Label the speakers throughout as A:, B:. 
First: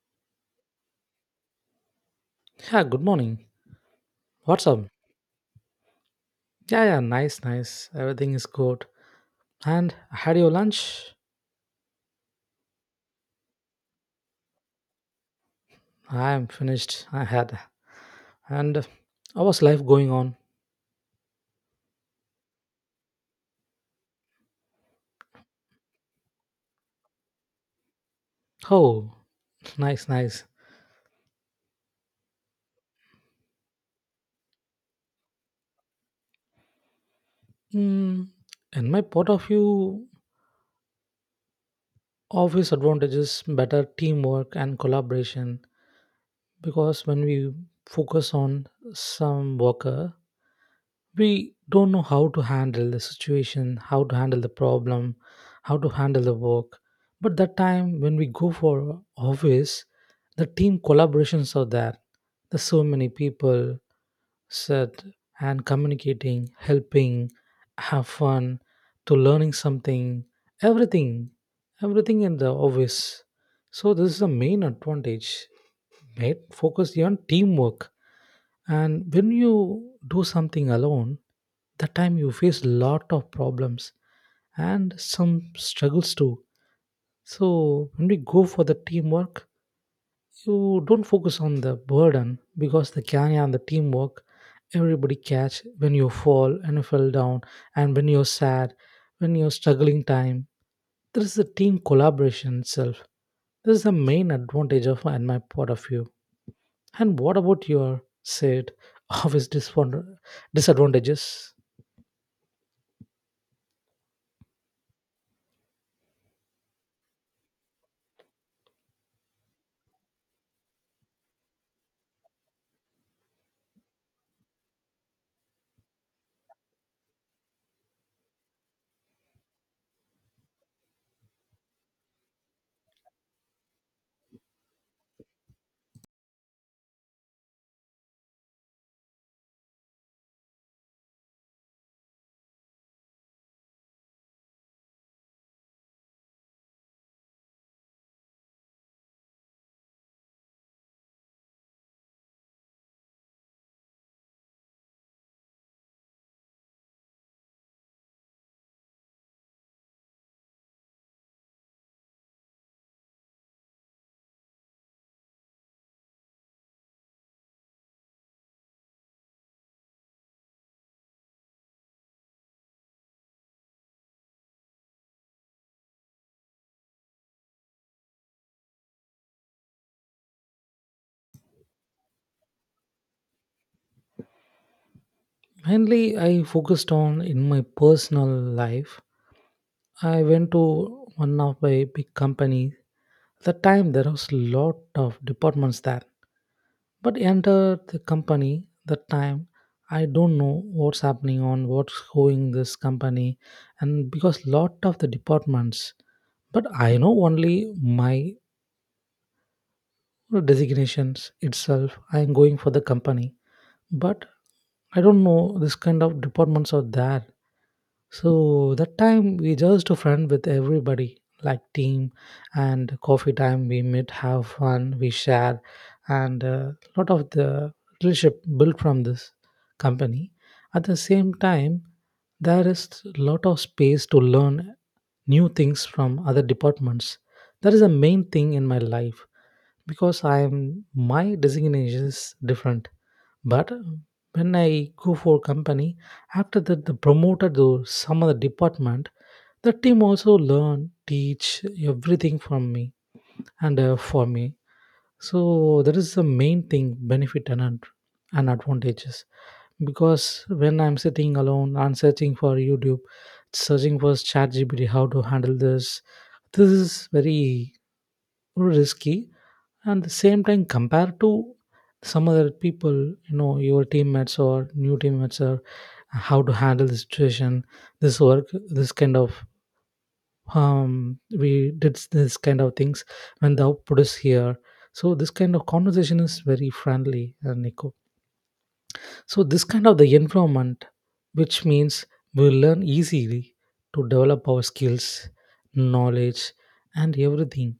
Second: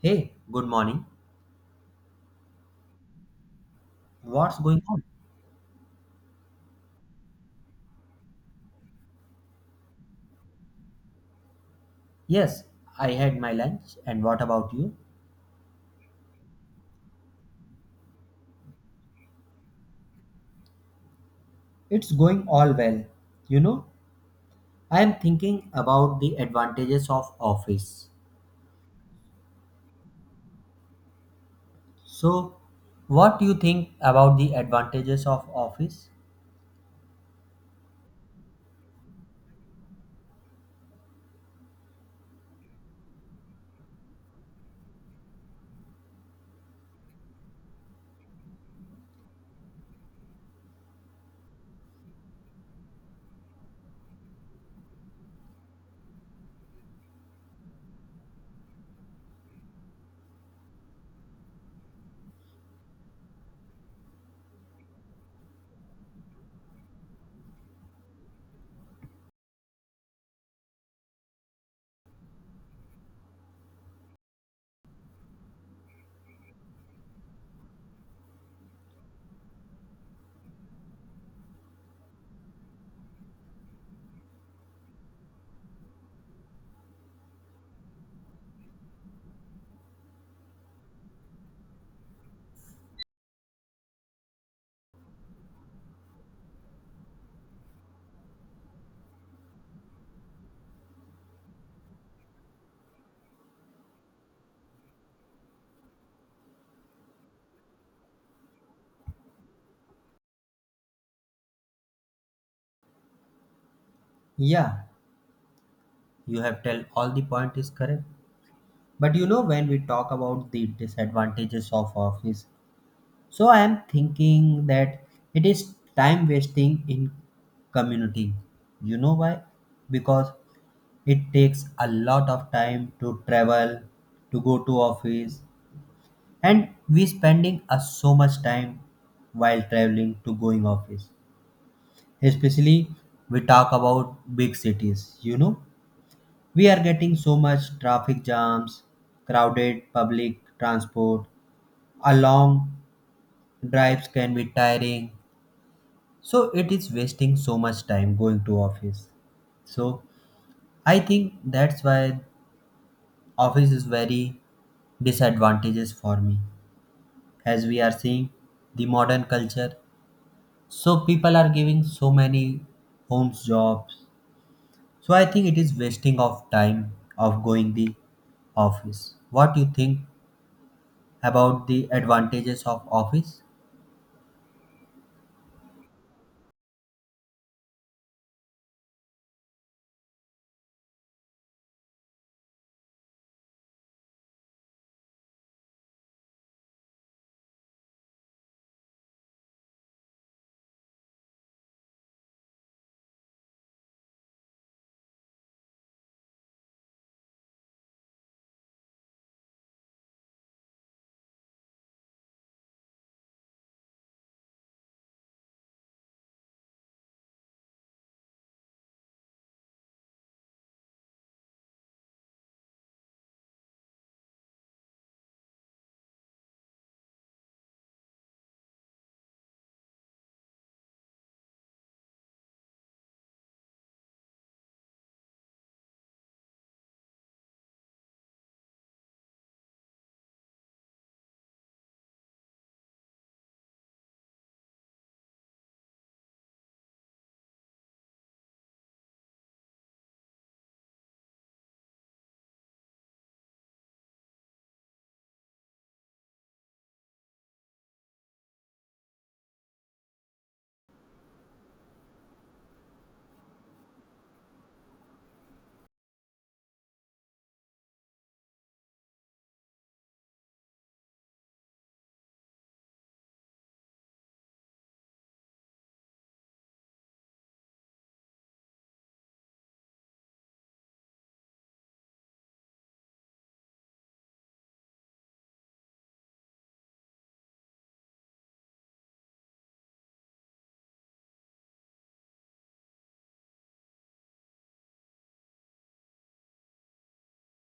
A: Hey, good morning.
B: Yeah, good morning.
A: What's
B: What's
A: going
B: up?
A: on?
B: Yeah, yeah, nice, nice. Everything is good. And had your lunch?
A: Yes, I had my lunch. And what about you?
B: I am finished. I had. And how was life going on?
A: It's going all well. You know, I am thinking about the advantages of office.
B: Oh, nice, nice.
A: So, what do you think about the advantages of office?
B: Hmm. In my point of view, obvious advantages, better teamwork and collaboration. Because when we focus on some worker, we don't know how to handle the situation, how to handle the problem, how to handle the work. But that time when we go for office, the team collaborations are there. There's so many people sit and communicating, helping, have fun, to learning something, everything, everything in the office. So this is the main advantage. Mate, focus on teamwork, and when you do something alone, that time you face lot of problems and some struggles too. So when we go for the teamwork, you don't focus on the burden because the carry and the teamwork, everybody catch when you fall and you fell down, and when you're sad, when you're struggling time, there is the team collaboration itself. This is the main advantage of and my point of view. And what about your said office disadvantages?
A: Yeah, you have tell all the point is correct. But you know when we talk about the disadvantages of office, so I am thinking that it is time wasting in community. You know why? Because it takes a lot of time to travel to go to office, and we spending a so much time while traveling to going office, especially we talk about big cities, you know, we are getting so much traffic jams, crowded public transport, a long drives can be tiring. So it is wasting so much time going to office. So I think that's why office is very disadvantages for me. As we are seeing the modern culture, so people are giving so many homes jobs. So I think it is wasting of time of going the office. What you think about the advantages of office?
B: Mainly, I focused on in my personal life. I went to one of my big company. The time there was lot of departments there, but enter the company that time. I don't know what's happening on what's going this company, and because lot of the departments, but I know only my. No designations itself, I am going for the company, but I don't know this kind of departments are there. So that time we just a friend with everybody, like team and coffee time. We meet, have fun, we share, and a lot of the relationship built from this company. At the same time, there is lot of space to learn new things from other departments. That is the main thing in my life because I am my designation is different. But when I go for company, after that, the promoted to some other department. The team also learn, teach everything from me and for me. So that is the main thing benefit and and advantages. Because when I'm sitting alone and searching for YouTube, searching for ChatGPT, how to handle this, this is very risky, and the same time compared to some other people, your teammates or new teammates, or how to handle the situation, this work, this kind of, we did this kind of things when the output is here. So this kind of conversation is very friendly, nico. So this kind of the environment, which means we learn easily to develop our skills, knowledge and everything.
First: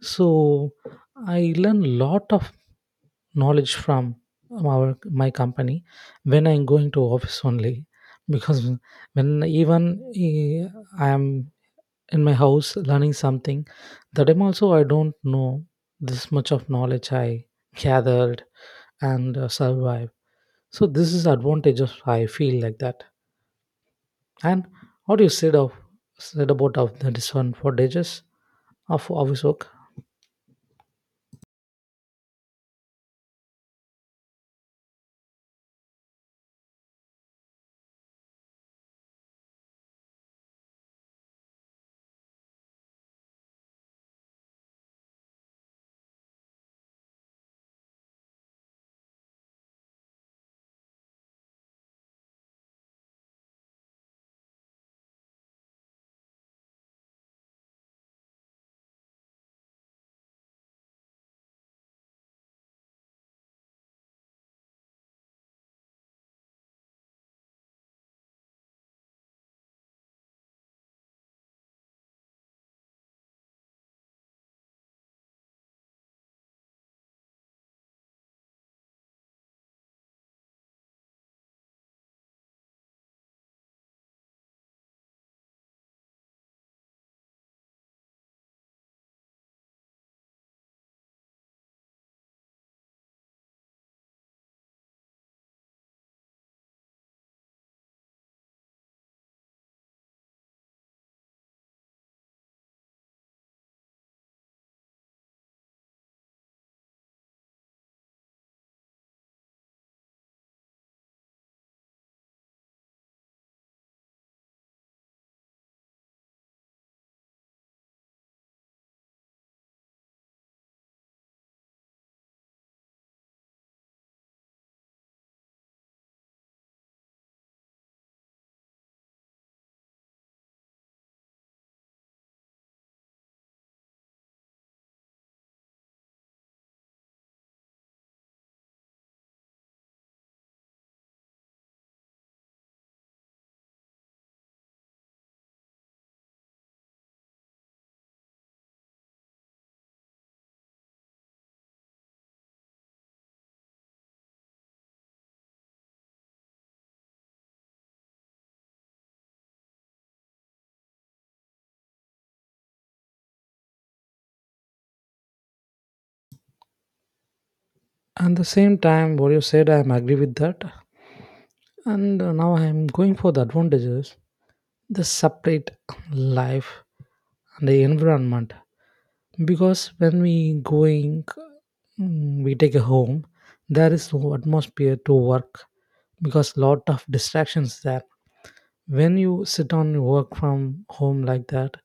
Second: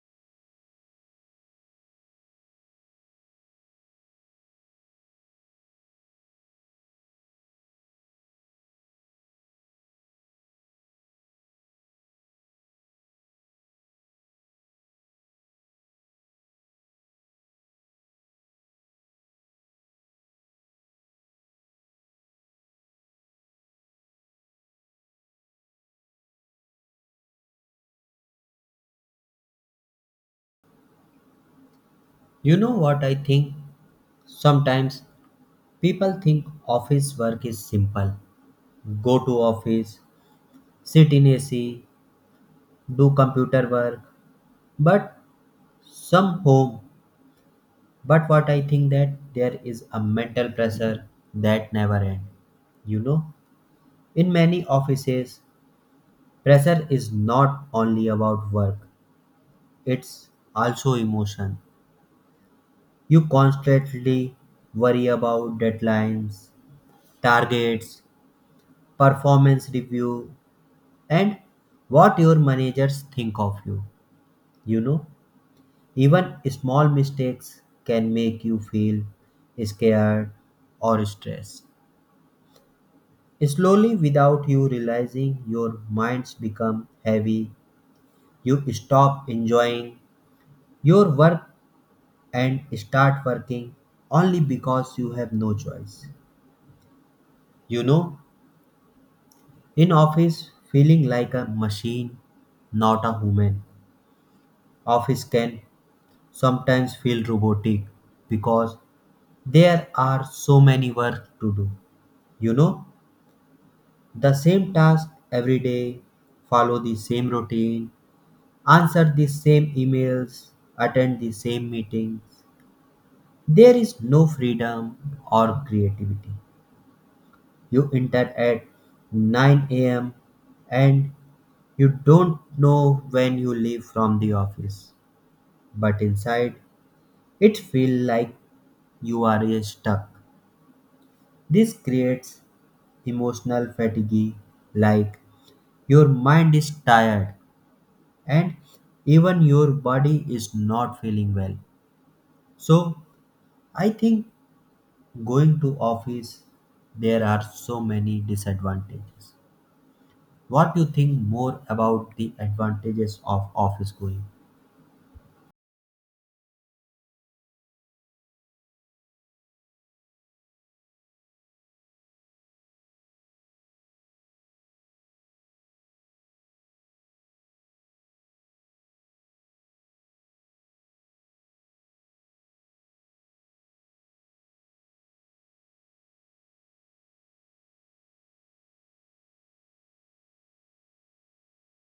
B: So I learn lot of knowledge from our my company when I'm going to office only, because when even eh, I am in my house learning something, that time also I don't know this much of knowledge I gathered and survive. So this is advantage of I feel like that. And what you said of said about of the disadvantages of office work.
A: You know what I think, sometimes people think office work is simple. Go to office, sit in AC, do computer work. But some home. But what I think that there is a mental pressure that never ends. You know, in many offices, pressure is not only about work, it's also emotion. You constantly worry about deadlines, targets, performance review, and what your managers think of you. You know, even small mistakes can make you feel scared or stressed. Slowly, without you realizing, your minds become heavy. You stop enjoying your work and start working only because you have no choice. You know, in office, feeling like a machine, not a human. Office can sometimes feel robotic because there are so many work to do. You know, the same task every day, follow the same routine, answer the same emails, attend the same meetings. There is no freedom or creativity. You enter at 9 a.m., and you don't know when you leave from the office. But inside, it feels like you are stuck. This creates emotional fatigue, like your mind is tired and even your body is not feeling well. So, I think going to office there are so many disadvantages. What you think more about the advantages of office going?
B: And the same time what you said I am agree with that, and now I am going for the advantages, the separate life and the environment. Because when we going, we take a home, there is no atmosphere to work, because lot of distractions there. When you sit on your work from home like that,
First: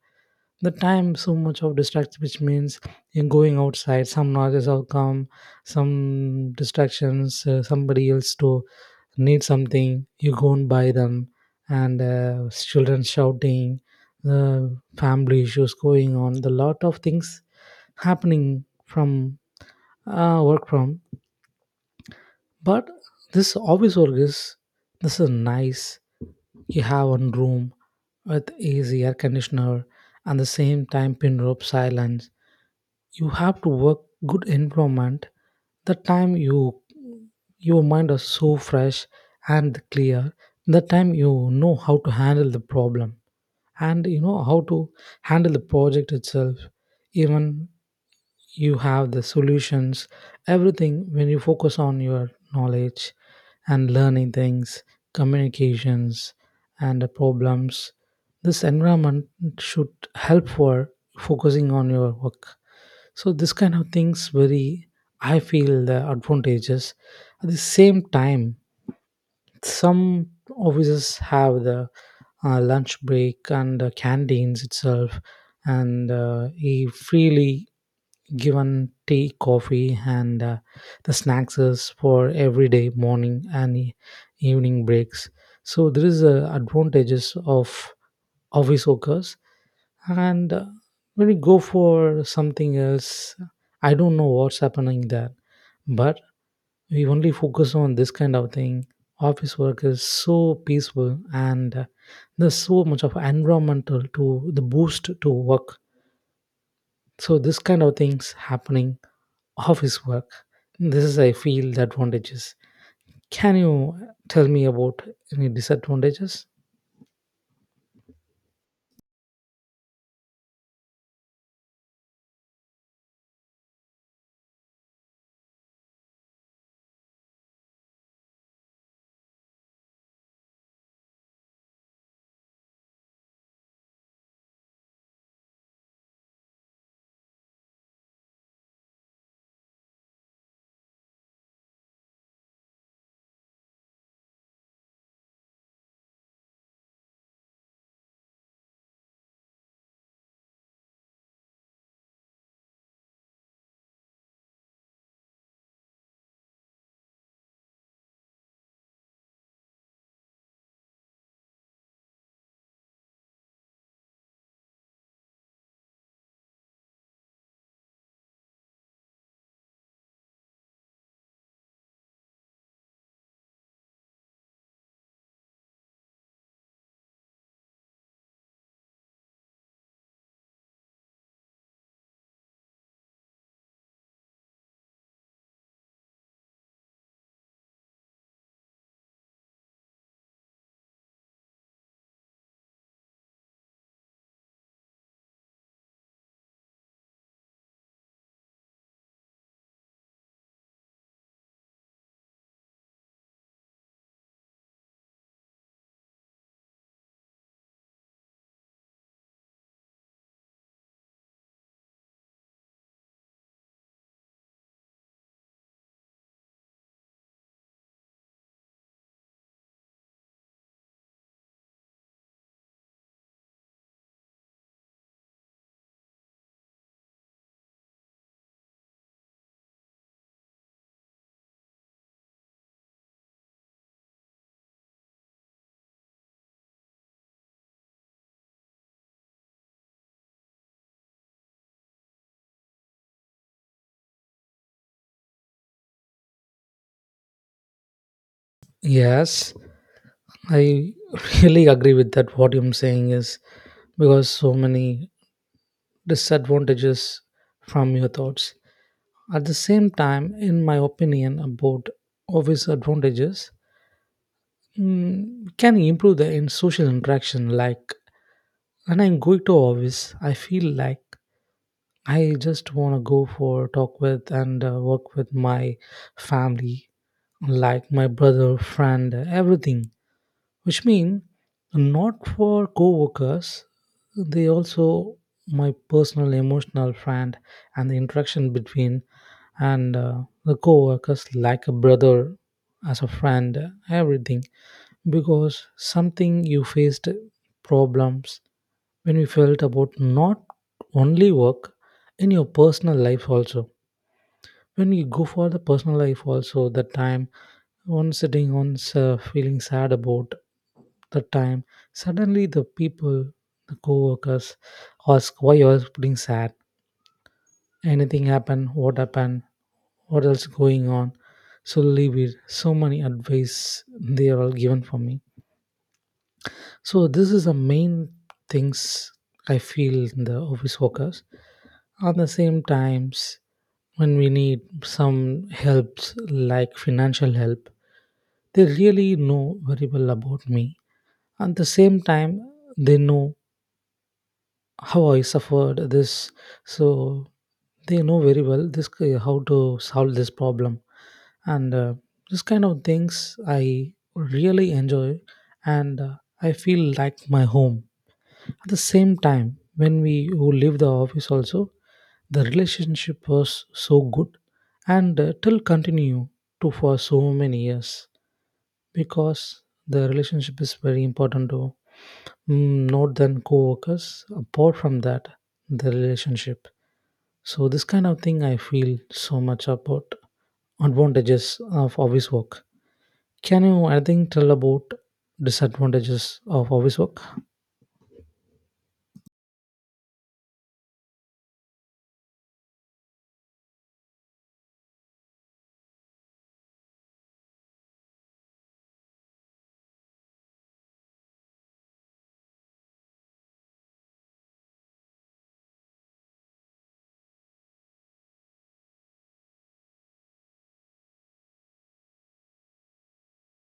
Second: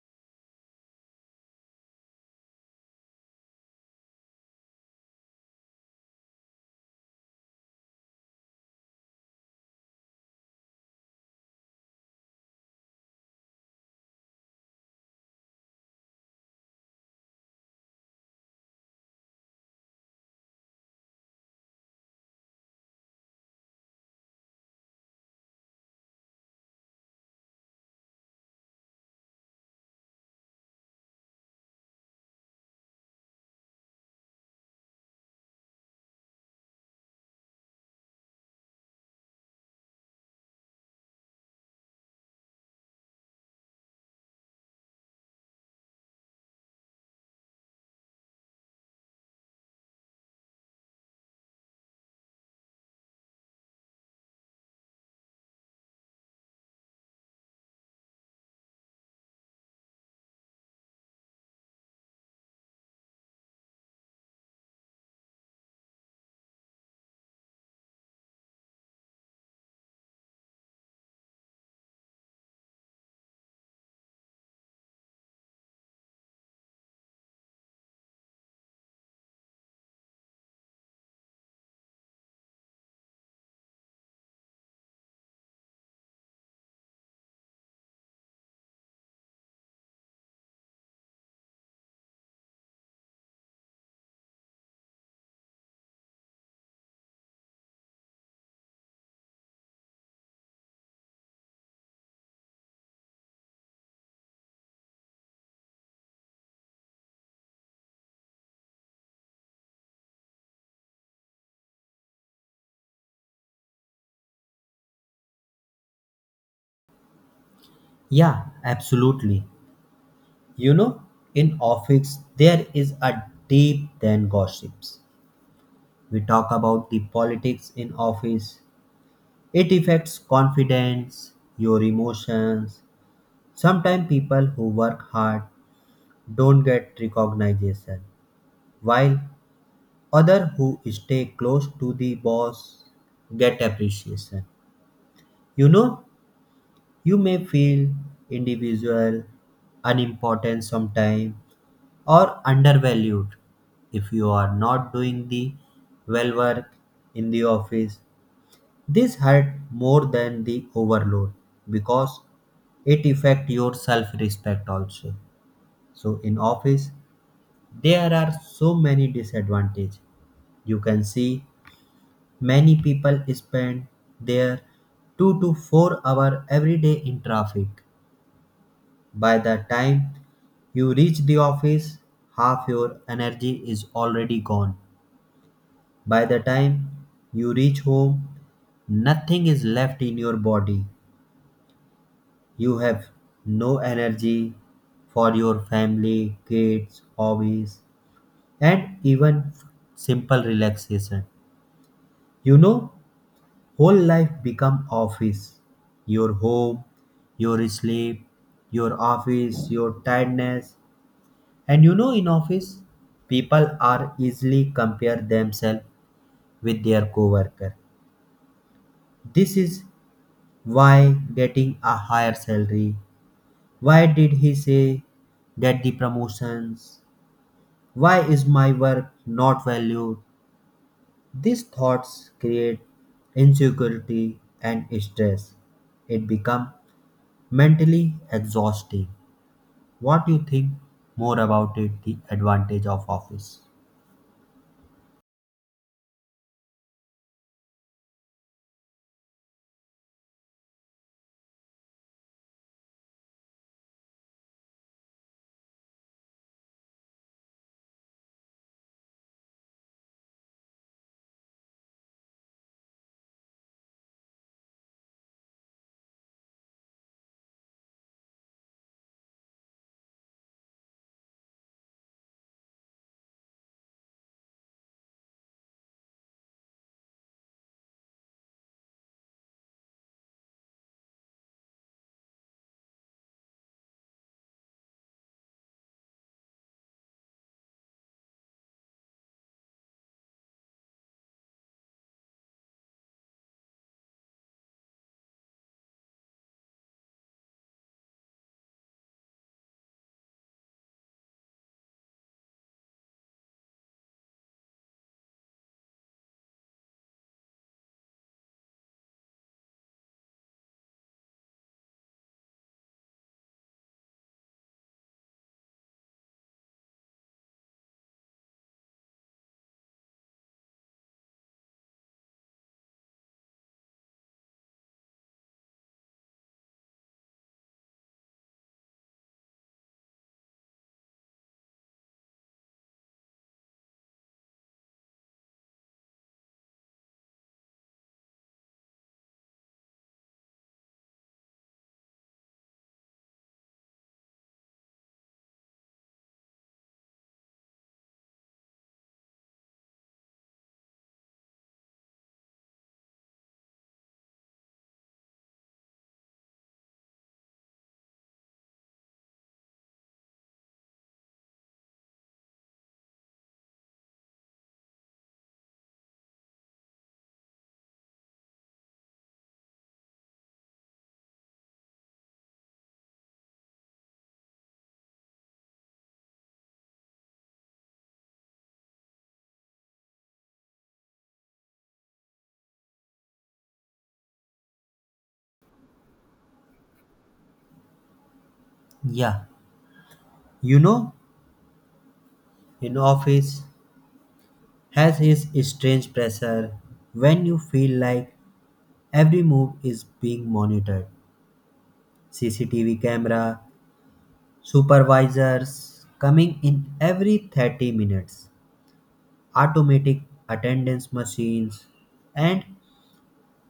B: the time so much of distractions, which means you're going outside, some noises will come, some distractions, somebody else to need something you go and buy them, and children shouting, the family issues going on, the lot of things happening from work from. But this office work is, this is nice. You have one room with easy air conditioner, and the same time pin rope silence, you have to work, good environment. The time your mind is so fresh and clear, the time you know how to handle the problem, and you know how to handle the project itself. Even you have the solutions, everything, when you focus on your knowledge and learning things, communications and the problems, this environment should help for focusing on your work. So this kind of things very I feel the advantages. At the same time, some offices have the lunch break and canteens itself, and he freely given tea, coffee, and the snacks is for everyday morning and evening breaks. So there is advantages of office workers, and when we go for something else I don't know what's happening there, but we only focus on this kind of thing, office work is so peaceful, and there's so much of environmental to the boost to work. So this kind of things happening office work, this is I feel the advantages. Can you tell me about any disadvantages?
A: Yeah, absolutely. You know, in office there is a deep then gossips. We talk about the politics in office, it affects confidence, your emotions. Sometimes people who work hard don't get recognition, while other who stay close to the boss get appreciation. You know, you may feel individual, unimportant sometime or undervalued if you are not doing the well work in the office. This hurt more than the overload because it affect your self respect also. So in office there are so many disadvantages you can see. Many people spend their 2 to 4 hour every day in traffic. By the time you reach the office, half your energy is already gone. By the time you reach home, nothing is left in your body. You have no energy for your family, kids, hobbies, and even simple relaxation. You know, whole life become office. Your home, your sleep, your office, your tiredness. And you know in office, people are easily compare themselves with their coworker. This is why getting a higher salary. Why did he say get the promotions? Why is my work not valued? These thoughts create insecurity and stress. It become mentally exhausting. What you think more about it, the advantage of office?
B: Yes, I really agree with that. What I'm saying is, because so many disadvantages from your thoughts. At the same time, in my opinion, about obvious advantages, can improve the in social interaction. Like when I'm going to office, I feel like I just want to go for talk with and work with my family, like my brother, friend, everything, which mean not for co-workers, they also my personal emotional friend, and the interaction between and the co-workers like a brother, as a friend, everything. Because something you faced problems, when you felt about not only work, in your personal life also, when we go for the personal life also, the time one sitting one's, feeling sad about, the time suddenly the people, the co-workers ask why you are putting sad, anything happened, what happened, what else going on. So leave it, so many advice they are all given for me. So this is the main things I feel in the office workers. At the same times, when we need some helps like financial help, they really know very well about me. At the same time, they know how I suffered this, so they know very well this how to solve this problem. And this kind of things I really enjoy, and I feel like my home. At the same time, when we who leave the office also, the relationship was so good, and till continue to for so many years, because the relationship is very important to, not than co-workers, apart from that the relationship. So this kind of thing I feel so much about advantages of office work. Can you anything tell about disadvantages of office work?
A: Yeah, you know, in office has its strange pressure when you feel like every move is being monitored. CCTV camera, supervisors coming in every 30 minutes, automatic attendance machines, and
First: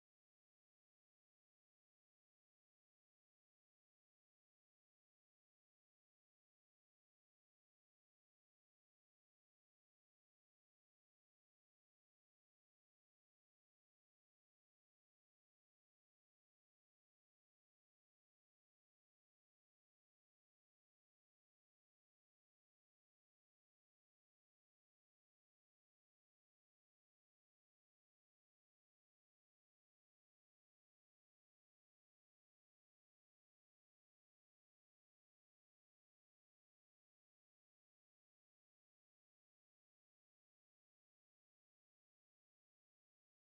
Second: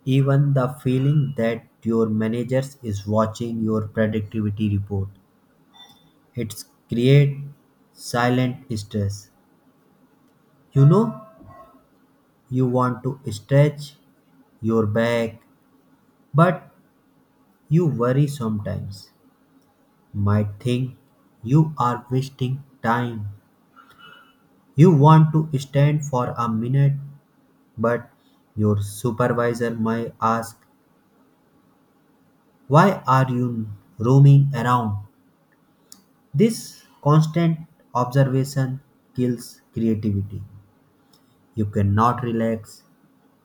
A: even the feeling that your managers is watching your productivity report. It creates silent stress. You know, you want to stretch your back, but you worry sometimes. Might think you are wasting time. You want to stand for a minute, but your supervisor might ask, why are you roaming around? This constant observation kills creativity. You cannot relax.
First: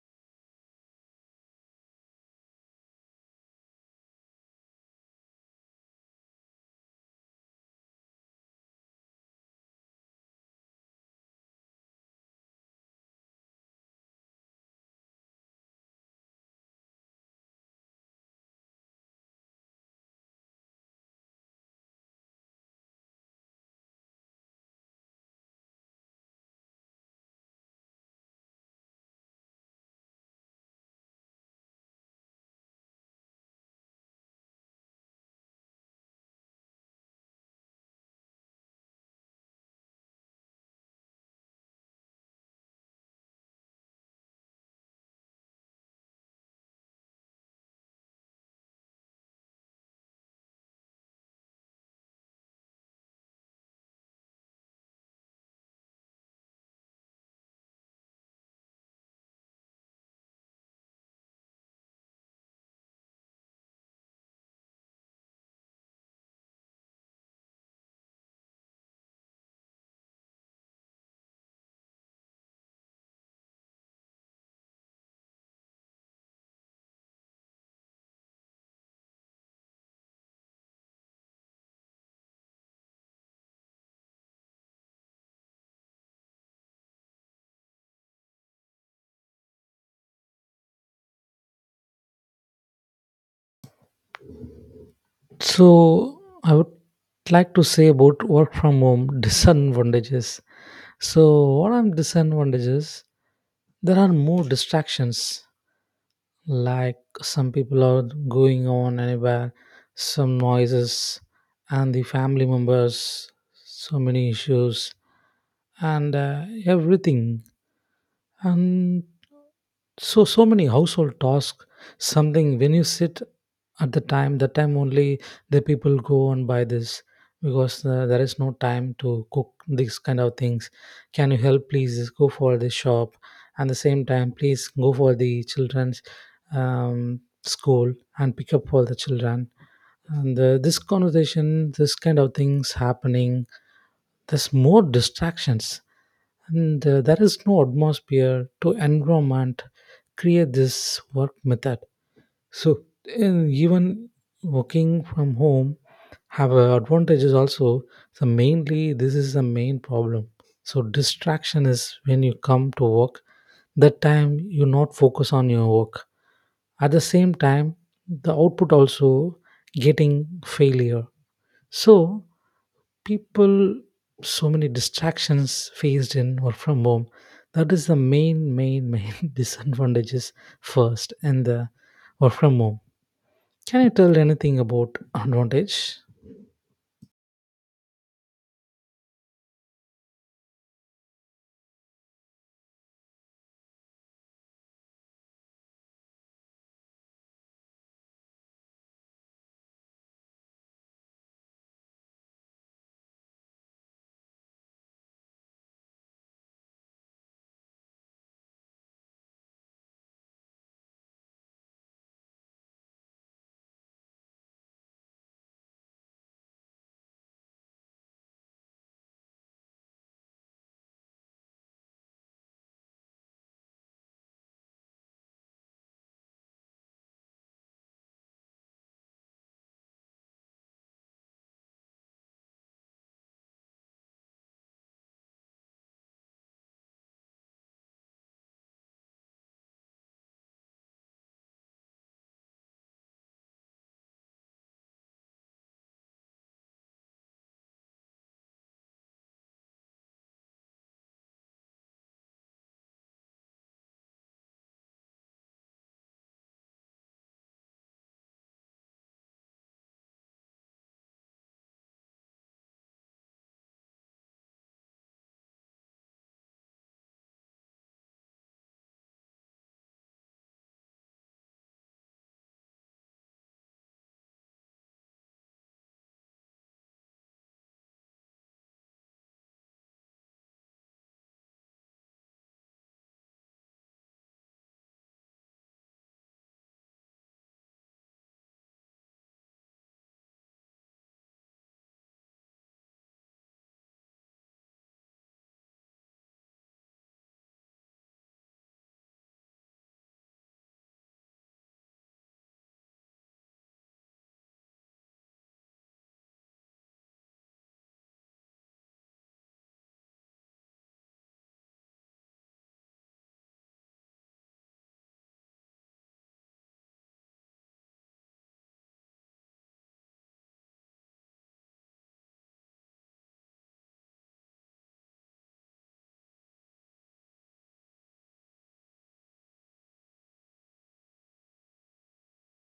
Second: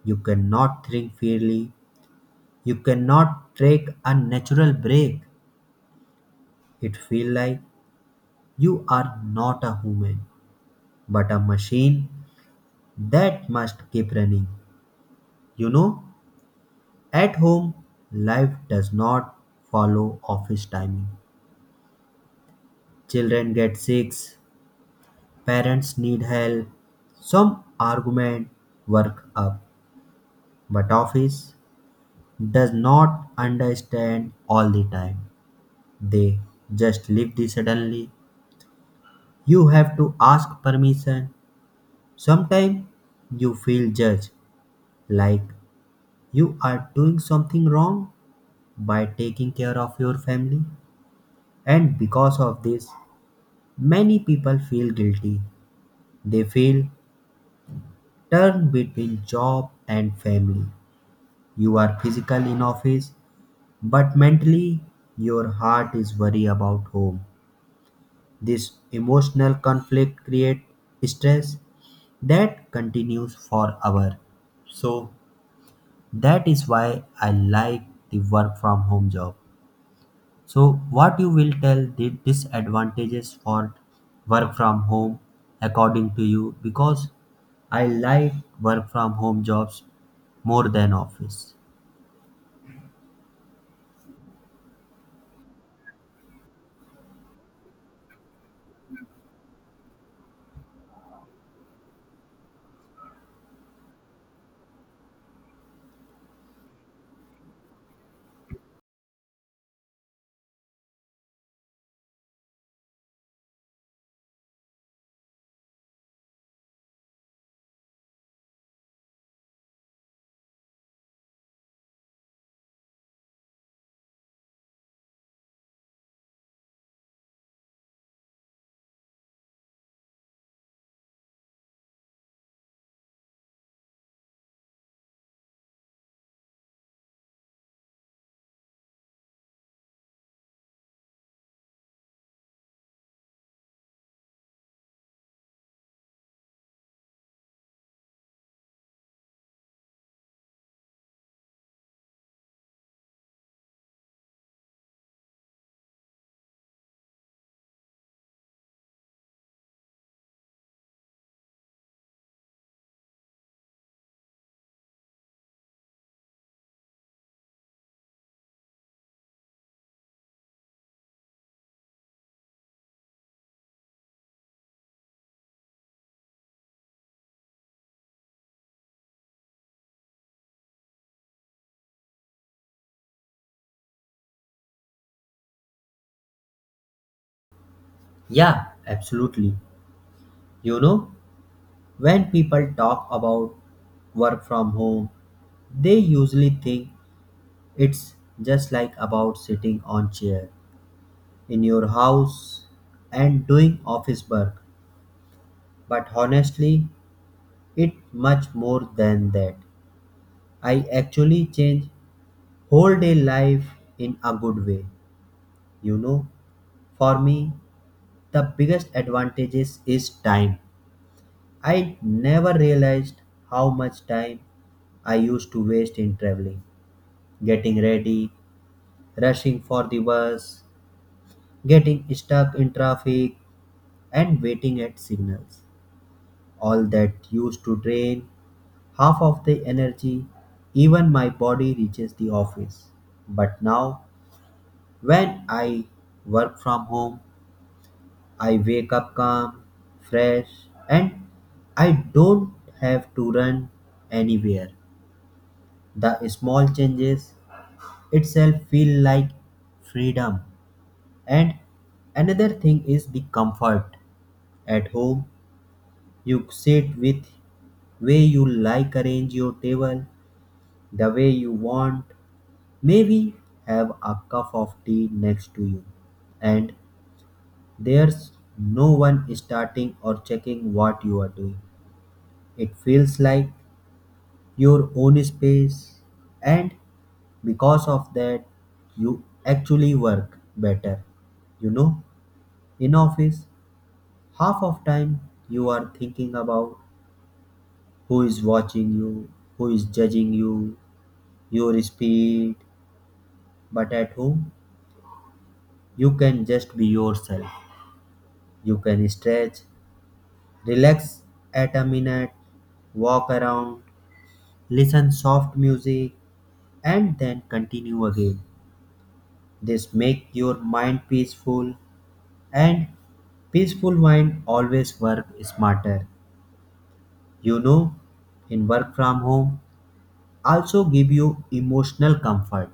A: You cannot think freely. You cannot take a natural break. It feels like you are not a human, but a machine that must keep running. You know, at home, life does not follow office timing. Children get sick, parents need help, some argument, work up. But office does not understand all the time. They just leave the suddenly. You have to ask permission. Sometimes you feel judged, like you are doing something wrong by taking care of your family. And because of this, many people feel guilty. They feel torn between job and family. You are physical in office, but mentally your heart is worried about home. This emotional conflict creates stress that continues for hours. So that is why I like the work from home job. So what you will tell the disadvantages for work from home according to you, because I like work from home jobs more than office.
B: So I would like to say about work from home disadvantages. So what are disadvantages? There are more distractions. Like some people are going on anywhere, some noises, and the family members, so many issues, and everything, and so many household tasks. Something when you sit, at the time only the people go and buy this, because there is no time to cook these kind of things. Can you help, please go for the shop, and the same time please go for the children's, school and pick up for the children, and this conversation, this kind of things happening. There's more distractions, and there is no atmosphere to environment create this work method. So and even working from home have advantages also. So mainly this is the main problem. So distraction is when you come to work, that time you not focus on your work. At the same time, the output also getting failure. So people so many distractions faced in or from home. That is the main main main disadvantages, first and the or from home. Can you tell anything about advantage?
A: Yeah, absolutely. You know, when people talk about work from home, they usually think it's just like about sitting on chair in your house and doing office work. But honestly, it much more than that. I actually change whole day life in a good way. You know, for me, the biggest advantages is time. I never realized how much time I used to waste in traveling, getting ready, rushing for the bus, getting stuck in traffic, and waiting at signals. All that used to drain half of the energy even my body reaches the office. But now, when I work from home, I wake up calm, fresh, and I don't have to run anywhere. The small changes itself feel like freedom. And another thing is the comfort. At home, you sit with way you like, arrange your table the way you want, maybe have a cup of tea next to you, and there's no one starting or checking what you are doing. It feels like your own space, and because of that, you actually work better. You know, in office, half of time you are thinking about who is watching you, who is judging you, your speed, but at home, you can just be yourself. You can stretch, relax at a minute, walk around, listen soft music and then continue again. This make your mind peaceful, and peaceful mind always work smarter. You know, in work from home also give you emotional comfort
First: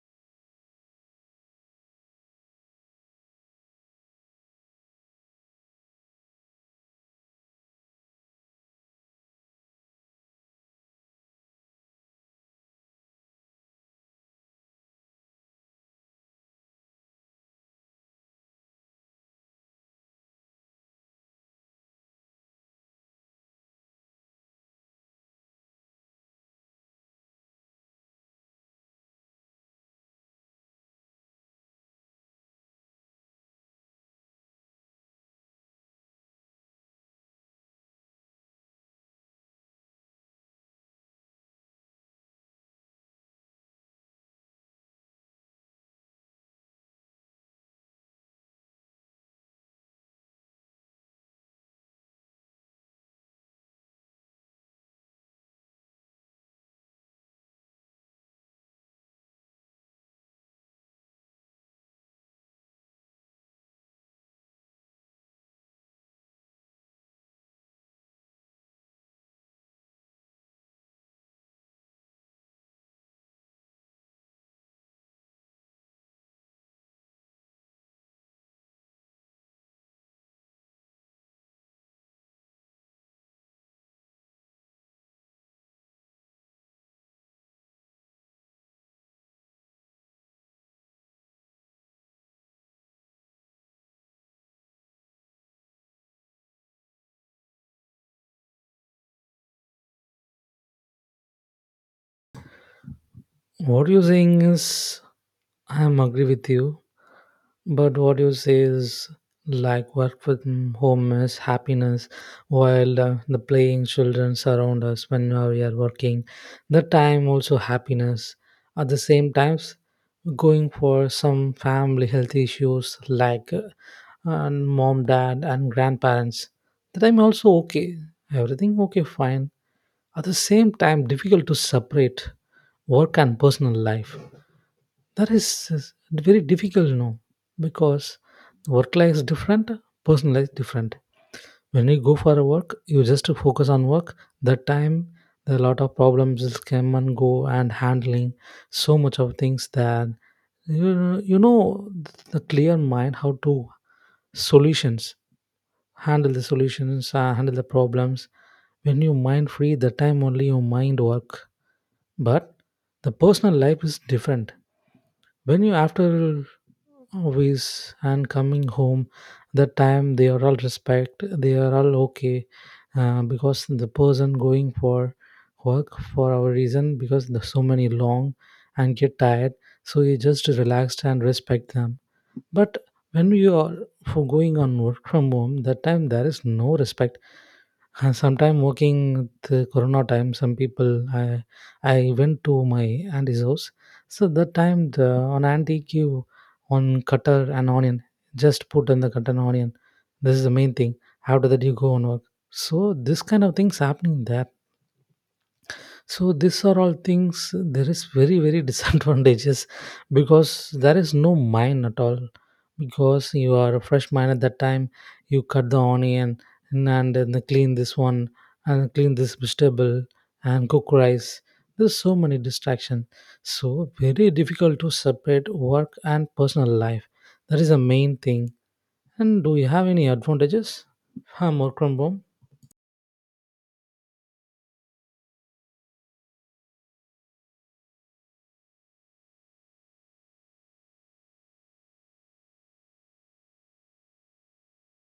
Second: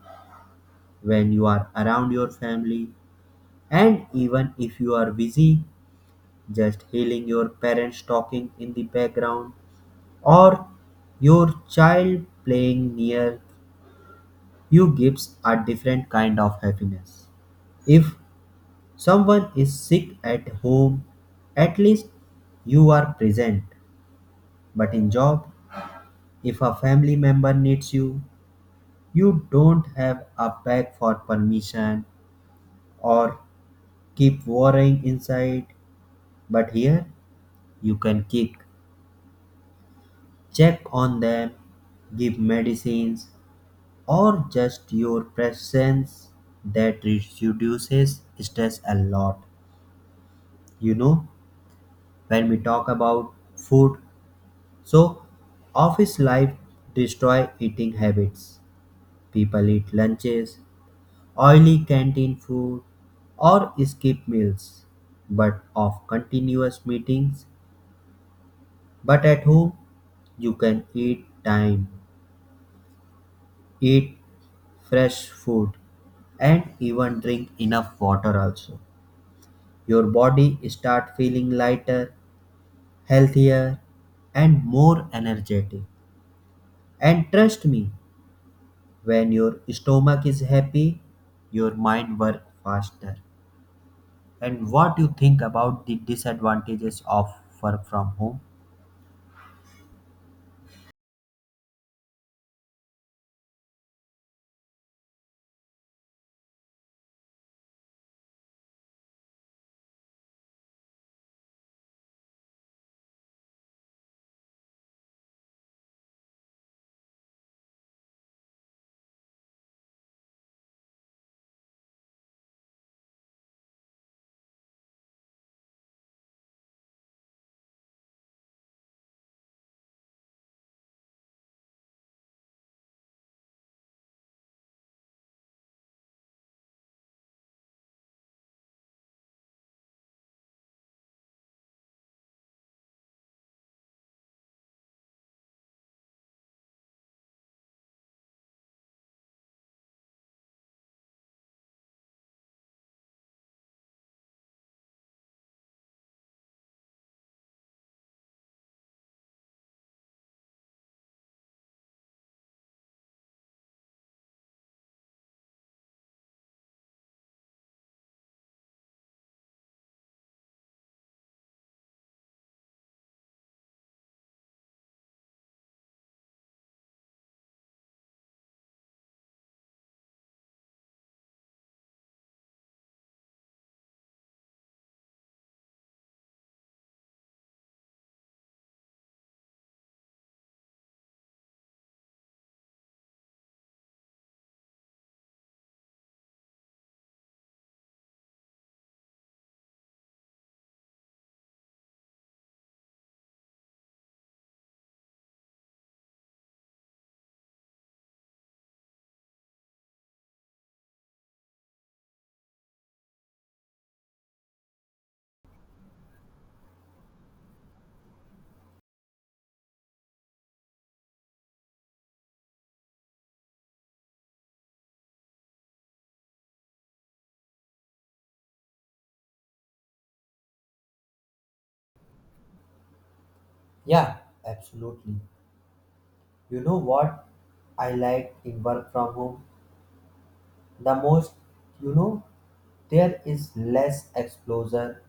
A: when you are around your family, and even if you are busy just hearing your parents talking in the background or your child playing near you gives a different kind of happiness. If someone is sick at home, at least you are present. But in job, if a family member needs you, you don't have a bag for permission or keep worrying inside. But here, you can kick, check on them, give medicines, or just your presence that reduces stress a lot. You know, when we talk about food, so office life destroy eating habits. People eat lunches, oily canteen food, or skip meals but of continuous meetings. But at home, you can eat time, eat fresh food, and even drink enough water also. Your body start feeling lighter, healthier, and more energetic. And trust me, when your stomach is happy, your mind work faster. And what you think about the disadvantages of work from home?
B: What you're saying is, I am agree with you, but what you say is like work from home is happiness, while the playing children surround us when we are working. The time also happiness. At the same times, going for some family health issues like and mom, dad, and grandparents. The time also okay. Everything okay, fine. At the same time difficult to separate work and personal life, that is very difficult. Because work life is different, personal life is different. When you go for a work you just focus on work. That time there are a lot of problems is come and go and handling so much of things, that you you know the clear mind how to solutions handle the solutions, handle the problems. When you mind free, the time only your mind work. But the personal life is different. When you after office and coming home, that time they are all respect, they are all okay, because the person going for work for our reason, because the so many long and get tired, so you just relaxed and respect them. But when you are for going on work from home, that time there is no respect. And sometime working the corona time, some people, I went to my auntie's house. So that time the on auntie queue on cutter and onion. Just put in the cutter and onion. This is the main thing. After that you go on work. So this kind of things happening there. So these are all things. There is very very disadvantages, because there is no mine at all. Because you are a fresh mine at that time, you cut the onion, and then clean this one, and clean this vegetable, and cook rice. There's so many distraction. So very difficult to separate work and personal life. That is the main thing. And do you have any advantages? Huh, more from home?
A: Yeah, absolutely. You know what I like in work from home the most. You know, there is less exposure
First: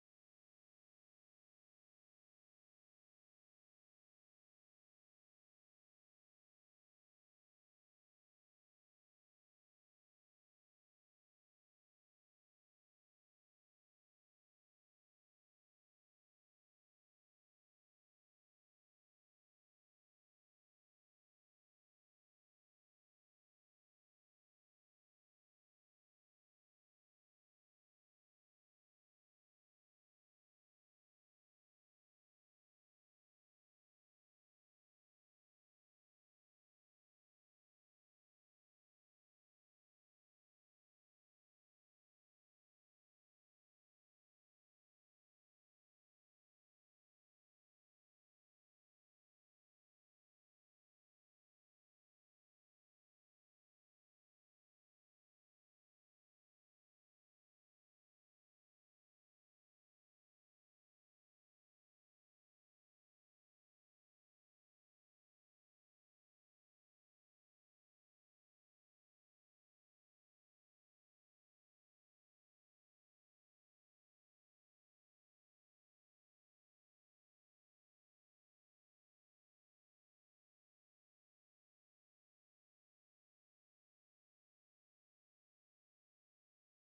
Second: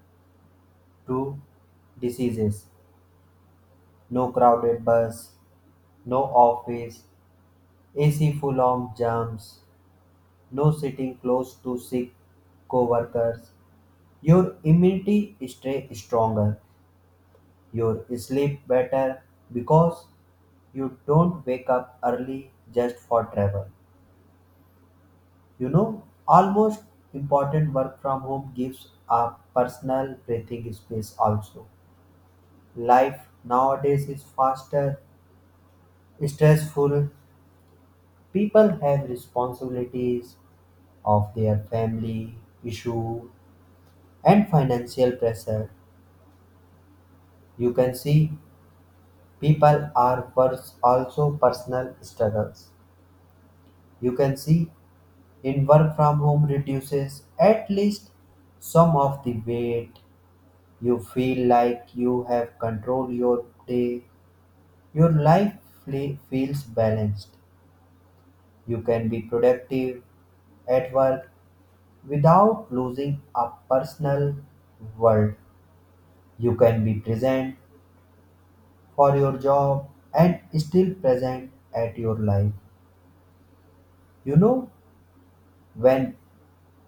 A: to diseases, no crowded bus, no office AC full of jams, no sitting close to sick coworkers. Your immunity stay stronger. Your sleep better because you don't wake up early just for travel. You know, almost important work from home gives a personal breathing space also. Life nowadays is faster, stressful. People have responsibilities of their family, issue, and financial pressure. You can see people are pers- also personal struggles. You can see in work from home reduces at least some of the weight. You feel like you have control your day. Your life fle- feels balanced. You can be productive at work without losing a personal world. You can be present for your job and still present at your life. You know, when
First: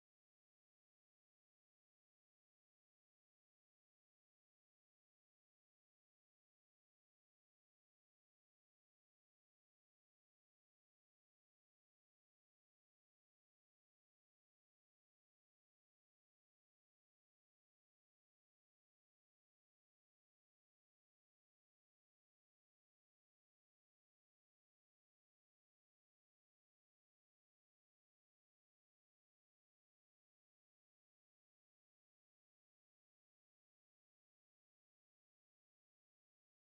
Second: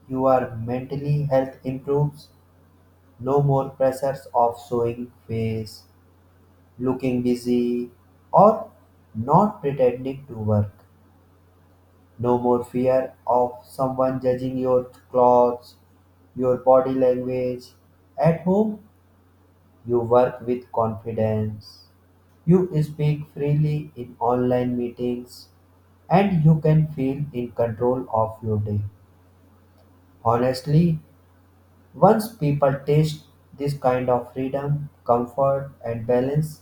A: you are mentally health improves, no more pressures of showing face, looking busy, or not pretending to work. No more fear of someone judging your clothes, your body language. At home, you work with confidence. You speak freely in online meetings and you can feel in control of your day. Honestly, once people taste this kind of freedom, comfort, and balance,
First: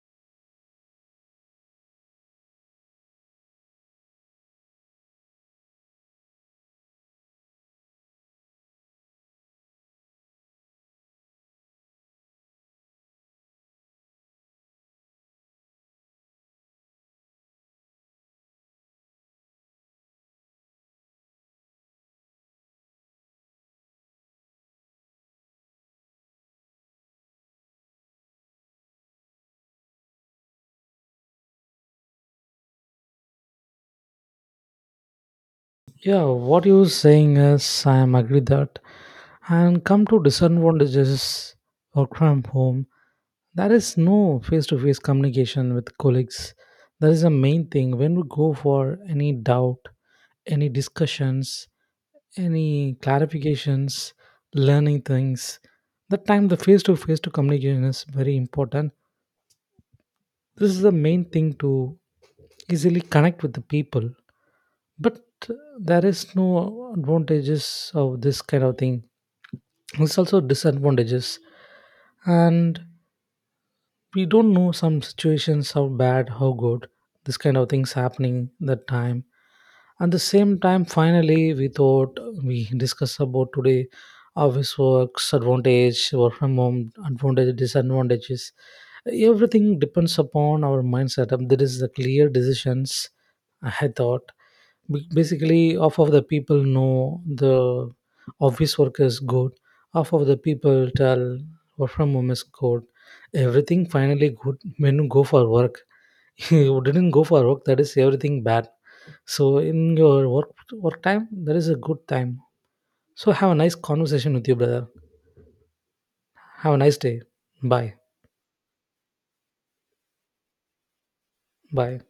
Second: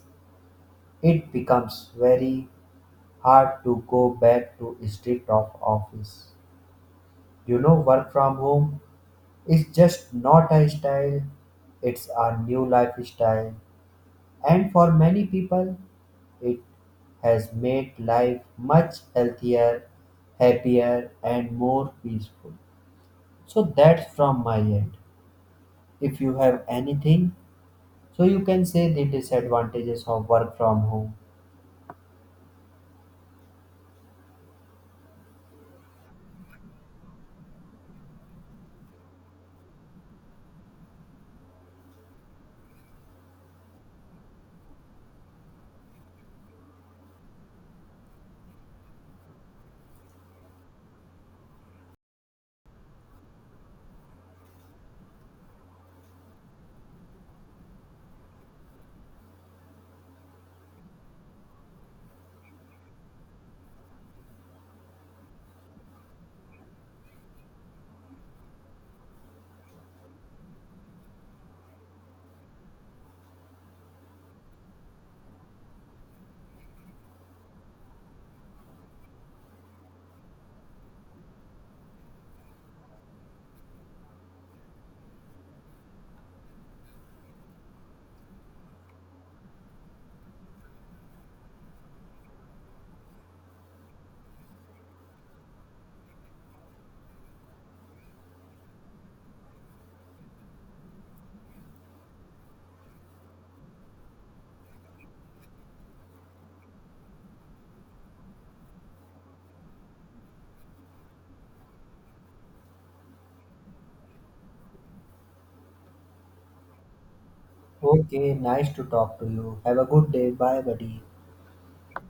A: it becomes very hard to go back to strict of office. You know, work from home is just not a style; it's a new lifestyle, and for many people, it has made life much healthier, happier, and more peaceful. So that's from my end. If you have anything, so you can say the disadvantages of work from home.
B: Yeah, what you're saying is I am agree that, and come to disadvantages work from home. There is no face-to-face communication with colleagues. That is the main thing. When we go for any doubt, any discussions, any clarifications, learning things, that time the face-to-face to communication is very important. This is the main thing to easily connect with the people, but there is no advantages of this kind of thing, it's also disadvantages. And we don't know some situations, how bad how good, this kind of things happening that time. At the same time, finally, we thought we discuss about today office works, advantage, work from home, advantages, disadvantages. Everything depends upon our mindset. There is the clear decisions. I thought basically half of the people know the office work is good. Half of the people tell work from home is good. Everything finally good when you go for work. You didn't go for work, that is everything bad. So in your work time, there is a good time. So have a nice conversation with you, brother. Have a nice day. Bye.
A: Okay, nice to talk to you. Have a good day. Bye, buddy.
B: Bye.